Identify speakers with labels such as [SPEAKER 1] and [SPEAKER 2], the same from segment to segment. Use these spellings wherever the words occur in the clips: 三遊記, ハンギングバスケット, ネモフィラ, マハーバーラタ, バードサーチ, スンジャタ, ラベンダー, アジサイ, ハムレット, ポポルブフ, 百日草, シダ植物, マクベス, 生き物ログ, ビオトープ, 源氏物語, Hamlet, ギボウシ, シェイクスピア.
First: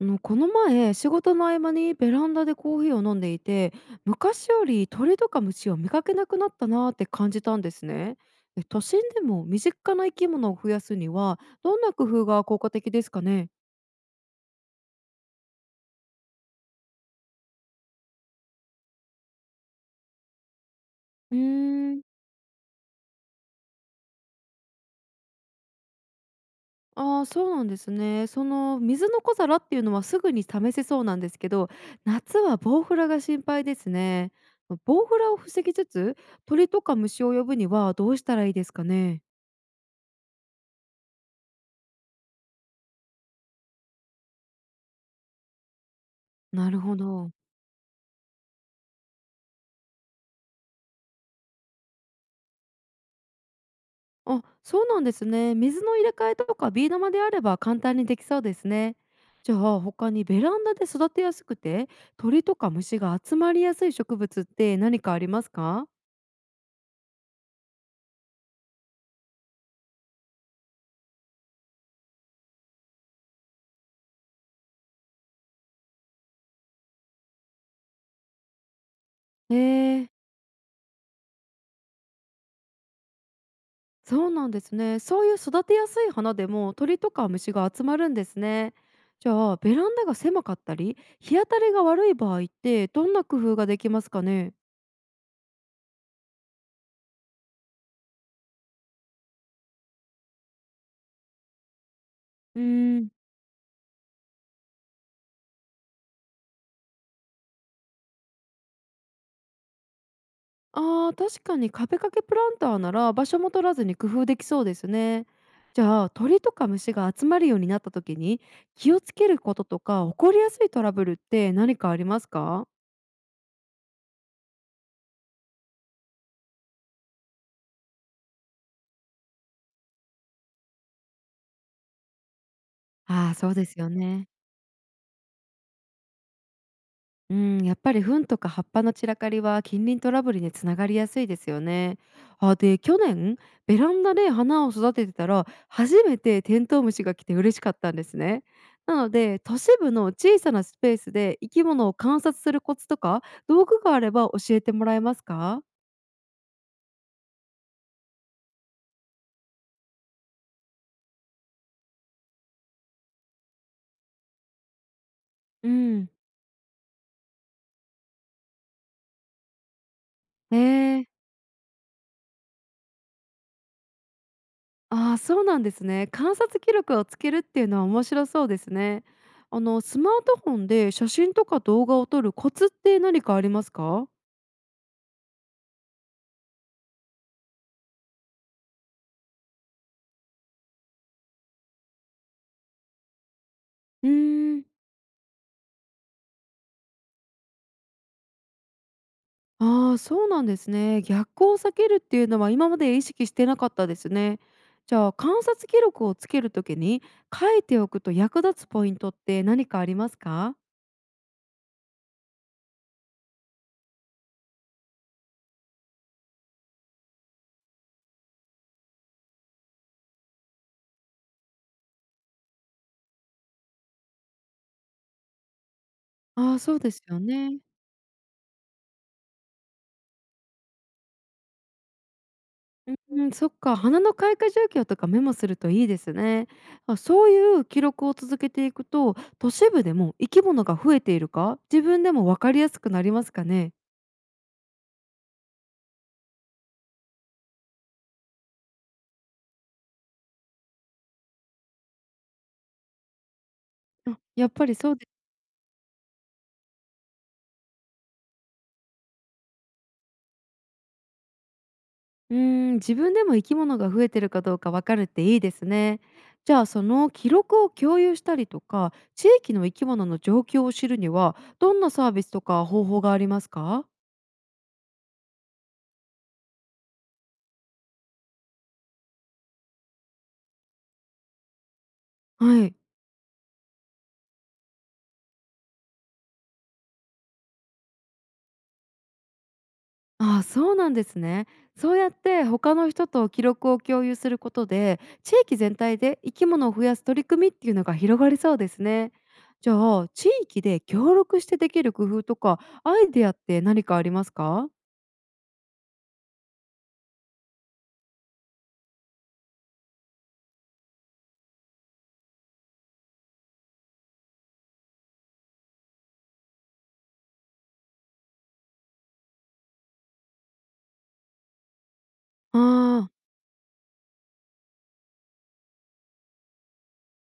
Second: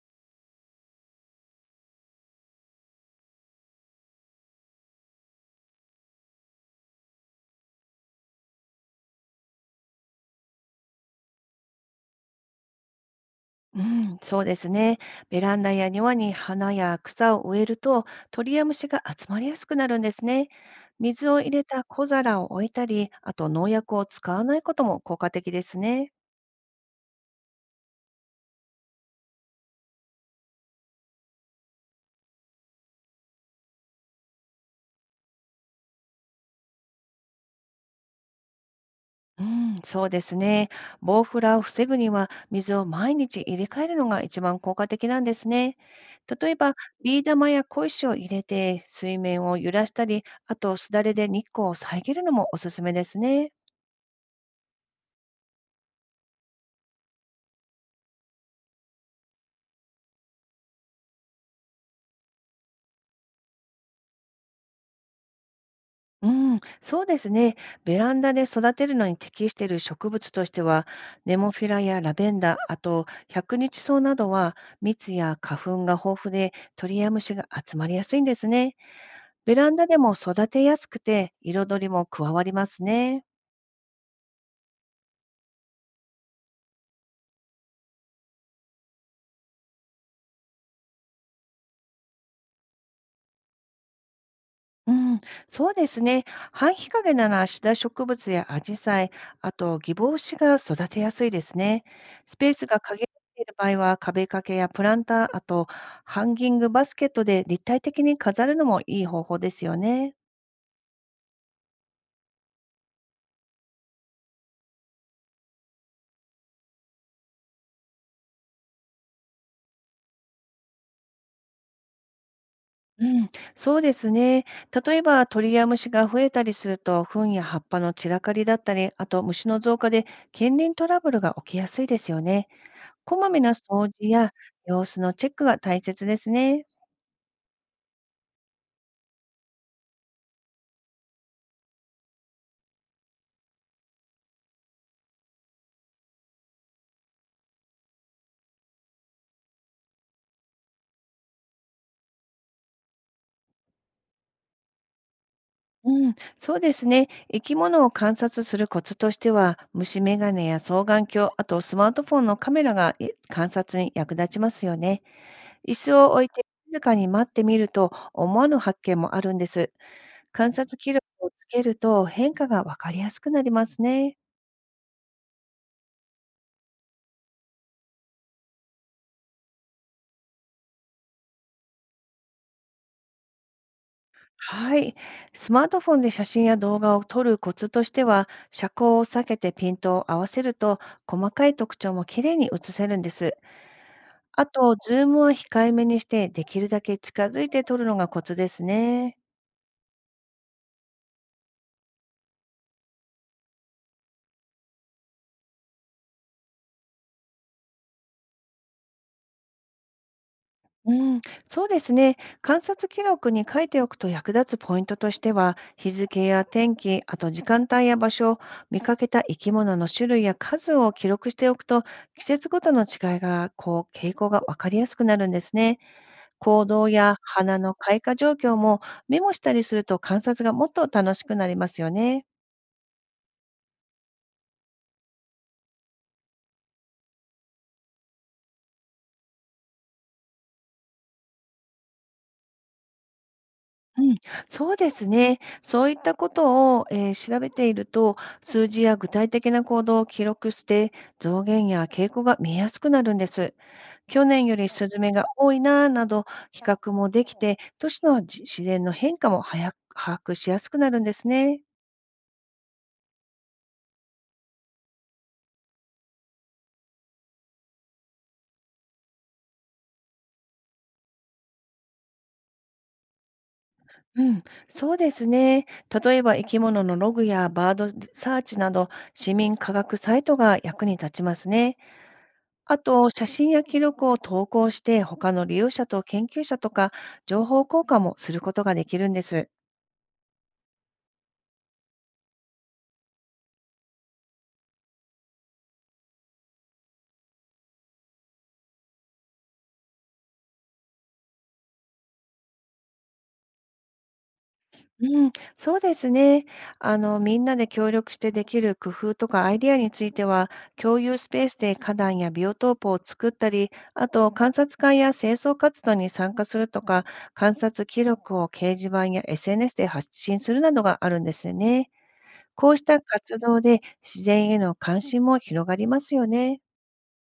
[SPEAKER 1] この前仕事の合間にベランダでコーヒーを飲んでいて、昔より鳥とか虫を見かけなくなったなーって感じたんですね。都心でも身近な生き物を増やすにはどんな工夫が効果的ですかね。
[SPEAKER 2] うん、そうですね。ベランダや庭に花や草を植えると、鳥や虫が集まりやすくなるんですね。水
[SPEAKER 1] うー
[SPEAKER 2] を入れた
[SPEAKER 1] ん、
[SPEAKER 2] 小皿を置いたり、あと農薬を使わないことも効果的ですね。
[SPEAKER 1] ああー、そうなんですね。その水の小皿っていうのはすぐに試せそうなんですけど、夏はボウフラが心配ですね。ボウフラを防ぎつつ、鳥とか虫を呼ぶにはどうしたらいいですかね。
[SPEAKER 2] うん、そうですね。ボウフラを防ぐには、水を毎日入れ替えるのが一番効果的なんですね。例え
[SPEAKER 1] な
[SPEAKER 2] ば、
[SPEAKER 1] るほ
[SPEAKER 2] ビー
[SPEAKER 1] ど。
[SPEAKER 2] 玉や小石を入れて、水面を揺らしたり、あとすだれで日光を遮るのもおすすめですね。
[SPEAKER 1] あ、そうなんですね。水の入れ替えとかビー玉であれば簡単にできそうですね。じゃあ他にベランダで育てやすくて鳥とか虫が集まりやすい植物って何かありますか。
[SPEAKER 2] うん、そうですね。ベランダで育てるのに適している植物としては、ネモフィラやラベンダー、あと百日草などは蜜や花粉が豊富で鳥や虫が集まりやすいんですね。ベ
[SPEAKER 1] え
[SPEAKER 2] ランダで
[SPEAKER 1] ー、
[SPEAKER 2] も育てやすくて彩りも加わりますね。
[SPEAKER 1] そうなんですね。そういう育てやすい花でも鳥とか虫が集まるんですね。じゃあベランダが狭かったり日当たりが悪い場合ってどんな工夫ができますかね。
[SPEAKER 2] うん、そうですね。半日陰ならシダ植物やアジサイ、あとギボウシが育てやすいですね。スペー
[SPEAKER 1] うー
[SPEAKER 2] スが限ら
[SPEAKER 1] ん。
[SPEAKER 2] れている場合は壁掛けやプランター、あとハンギングバスケットで立体的に飾るのもいい方法ですよね。
[SPEAKER 1] ああ、確かに壁掛けプランターなら場所も取らずに工夫できそうですね。じゃあ鳥とか虫が集まるようになった時に気をつけることとか起こりやすいトラブルって何かありますか。
[SPEAKER 2] うん、そうですね。例えば鳥や虫が増えたりすると、糞や葉っぱの散らかりだったり、あと虫の増加で近隣トラブルが起きやすいですよね。こま
[SPEAKER 1] ああー、
[SPEAKER 2] め
[SPEAKER 1] そ
[SPEAKER 2] な
[SPEAKER 1] うです
[SPEAKER 2] 掃
[SPEAKER 1] よ
[SPEAKER 2] 除
[SPEAKER 1] ね。
[SPEAKER 2] や様子のチェックが大切ですね。
[SPEAKER 1] うん、やっぱり糞とか葉っぱの散らかりは近隣トラブルにつながりやすいですよね。あ、で去年ベランダで花を育ててたら初めてテントウムシが来て嬉しかったんですね。なので都市部の小さなスペースで生き物を観察するコツとか道具があれば教えてもらえますか。
[SPEAKER 2] うん、そうですね。生き物を観察するコツとしては、虫眼鏡や双眼鏡、あとスマートフォンのカメラが観察に役立ちますよね。
[SPEAKER 1] う
[SPEAKER 2] 椅子
[SPEAKER 1] ん、
[SPEAKER 2] を置いて静かに待ってみると、思わぬ発見もあるんです。観
[SPEAKER 1] え
[SPEAKER 2] 察記録
[SPEAKER 1] ー、
[SPEAKER 2] をつけると変化がわかりやすくなりますね。
[SPEAKER 1] ああ、そうなんですね。観察記録をつけるっていうのは面白そうですね。スマートフォンで写真とか動画を撮るコツって何かありますか。
[SPEAKER 2] はい。スマートフォンで写真や動画を撮るコツとしては、遮光を避けてピントを合わせると、細かい特徴もきれいに写せるんです。
[SPEAKER 1] う
[SPEAKER 2] あ
[SPEAKER 1] ーん、
[SPEAKER 2] と、ズームは控えめにして、できるだけ近づいて撮るのがコツですね。
[SPEAKER 1] ああ、そうなんですね。逆光を避けるっていうのは今まで意識してなかったですね。じゃあ観察記録をつけるときに書いておくと役立つポイントって何かありますか。
[SPEAKER 2] うん、そうですね。観察記録に書いておくと役立つポイントとしては、日付や天気、あと時間帯や場所、見かけた生き物の種類や数を記録しておくと、季節ごとの違いが、こう、傾向がわかりやすくなるんですね。
[SPEAKER 1] ああ、
[SPEAKER 2] 行
[SPEAKER 1] そう
[SPEAKER 2] 動
[SPEAKER 1] です
[SPEAKER 2] や
[SPEAKER 1] よ
[SPEAKER 2] 花
[SPEAKER 1] ね。
[SPEAKER 2] の開花状況もメモしたりすると観察がもっと楽しくなりますよね。
[SPEAKER 1] うん、そっか、花の開花状況とかメモするといいですね。あ、そういう記録を続けていくと都市部でも生き物が増えているか自分でも分かりやすくなりますかね。
[SPEAKER 2] うん、そうですね。そういったことを、調べていると、数字や具体的な行動を記録して、増減や傾向が見えやすくなるんです。
[SPEAKER 1] あ、
[SPEAKER 2] 去年
[SPEAKER 1] やっ
[SPEAKER 2] よ
[SPEAKER 1] ぱ
[SPEAKER 2] り
[SPEAKER 1] り
[SPEAKER 2] ス
[SPEAKER 1] そう
[SPEAKER 2] ズ
[SPEAKER 1] で
[SPEAKER 2] メ
[SPEAKER 1] す。
[SPEAKER 2] が多いなあなど、比較もできて、都市の自然の変化も早く把握しやすくなるんですね。
[SPEAKER 1] うーん、自分でも生き物が増えてるかどうかわかるっていいですね。じゃあその記録を共有したりとか地域の生き物の状況を知るにはどんなサービスとか方法がありますか。
[SPEAKER 2] うん、そうですね。例えば生き物のログやバードサーチなど、市民科学サイトが役に立ちますね。
[SPEAKER 1] はい。
[SPEAKER 2] あと、写真や記録を投稿して、他の利用者と研究者とか、情報交換もすることができるんです。
[SPEAKER 1] ああ、そうなんですね。そうやって他の人と記録を共有することで地域全体で生き物を増やす取り組みっていうのが広がりそうですね。じゃあ地域で協力してできる工夫とかアイデアって何かありますか。
[SPEAKER 2] うん、そうですね。あの、みんなで協力してできる工夫とかアイディアについては、共有スペースで花壇やビオトープを作ったり、あと、観察会や清掃活動に参加するとか、観察記録を掲示板や SNS で発信するなどがあるんですよね。
[SPEAKER 1] あ
[SPEAKER 2] こうした
[SPEAKER 1] あー。
[SPEAKER 2] 活動で自然への関心も広がりますよね。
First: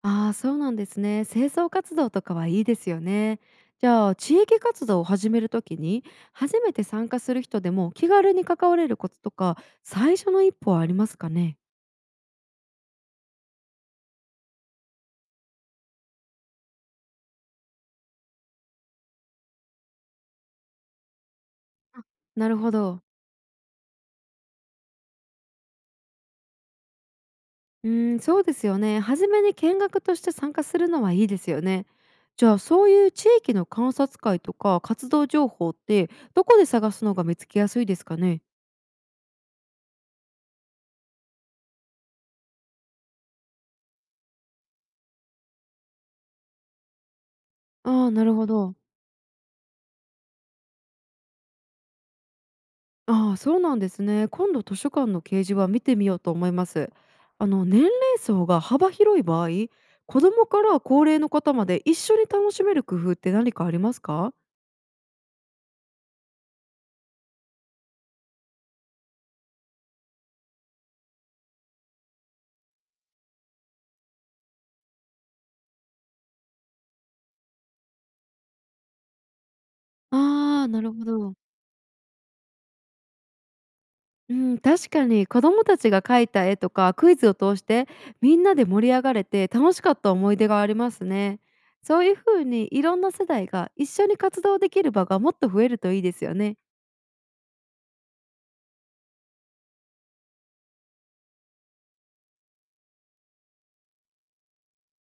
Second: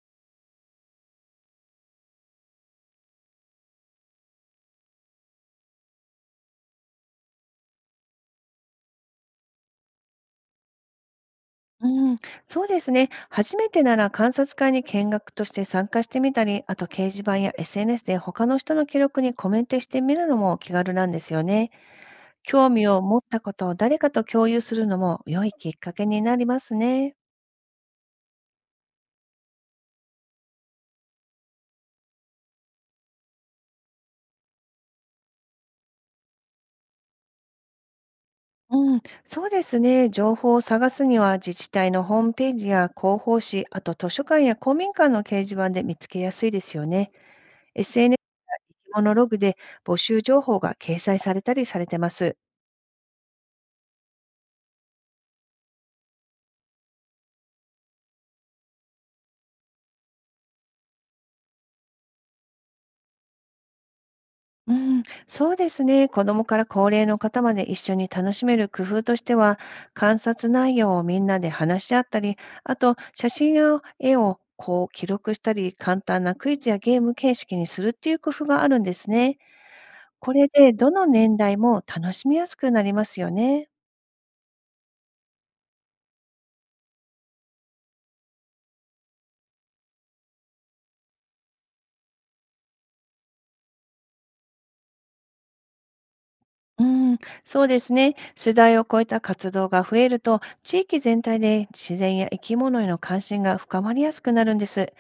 [SPEAKER 1] ああ、そうなんですね。清掃活動とかはいいですよね。じゃあ地域活動を始めるときに初めて参加する人でも気軽に関われるコツとか最初の一歩はありますかね。
[SPEAKER 2] うん、そうですね。初めてなら観察会に見学として参加してみたり、あと掲示板や SNS で他の人の記録にコメントしてみるのも気軽なんですよね。
[SPEAKER 1] あ、なるほ
[SPEAKER 2] 興味を
[SPEAKER 1] ど。
[SPEAKER 2] 持ったことを誰かと共有するのも良いきっかけになりますね。
[SPEAKER 1] うーん、そうですよね。初めに見学として参加するのはいいですよね。じゃあそういう地域の観察会とか活動情報ってどこで探すのが見つけやすいですかね。
[SPEAKER 2] うん、そうですね。情報を探すには自治体のホームページや広報誌、あと図書館や公民館の掲示板で見つけやすいですよね。
[SPEAKER 1] ああー、
[SPEAKER 2] SNS
[SPEAKER 1] なるほ
[SPEAKER 2] や
[SPEAKER 1] ど。
[SPEAKER 2] 生き物ログで募集情報が掲載されたりされてます。
[SPEAKER 1] ああ、そうなんですね。今度図書館の掲示板見てみようと思います。年齢層が幅広い場合、子供から高齢の方まで一緒に楽しめる工夫って何かありますか？
[SPEAKER 2] うん、そうですね。子供から高齢の方まで一緒に楽しめる工夫としては、観察内容をみんなで話し合ったり、あと写真や絵をこう記録したり、簡単なクイズやゲーム形式にするっていう工夫があるんですね。これ
[SPEAKER 1] ああ、
[SPEAKER 2] で
[SPEAKER 1] な
[SPEAKER 2] ど
[SPEAKER 1] るほ
[SPEAKER 2] の
[SPEAKER 1] ど。
[SPEAKER 2] 年代も楽しみやすくなりますよね。
[SPEAKER 1] うん、確かに子供たちが描いた絵とかクイズを通してみんなで盛り上がれて楽しかった思い出がありますね。そういうふうにいろんな世代が一緒に活動できる場がもっと増えるといいですよね。
[SPEAKER 2] うん、そうですね。世代を超えた活動が増えると、地域全体で自然や生き物への関心が深まりやすくなるんです。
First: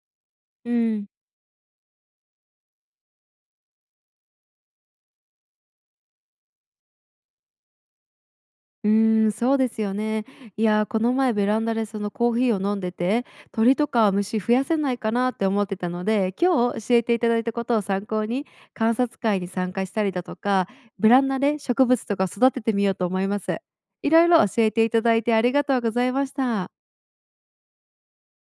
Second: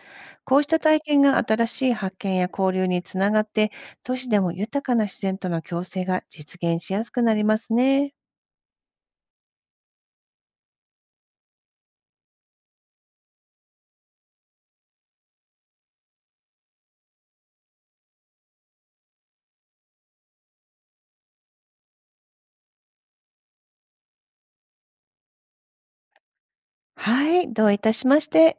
[SPEAKER 2] こうし
[SPEAKER 1] う
[SPEAKER 2] た体
[SPEAKER 1] ん。
[SPEAKER 2] 験が新しい発見や交流につながって、都市でも豊かな自然との共生が実現しやすくなりますね。
[SPEAKER 1] うーん、そうですよね。いやー、この前ベランダでそのコーヒーを飲んでて、鳥とか虫増やせないかなって思ってたので、今日教えていただいたことを参考に観察会に参加したりだとか、ベランダで植物とか育ててみようと思います。いろいろ教えていただいてありがとうございました。
[SPEAKER 2] はい、どういたしまして。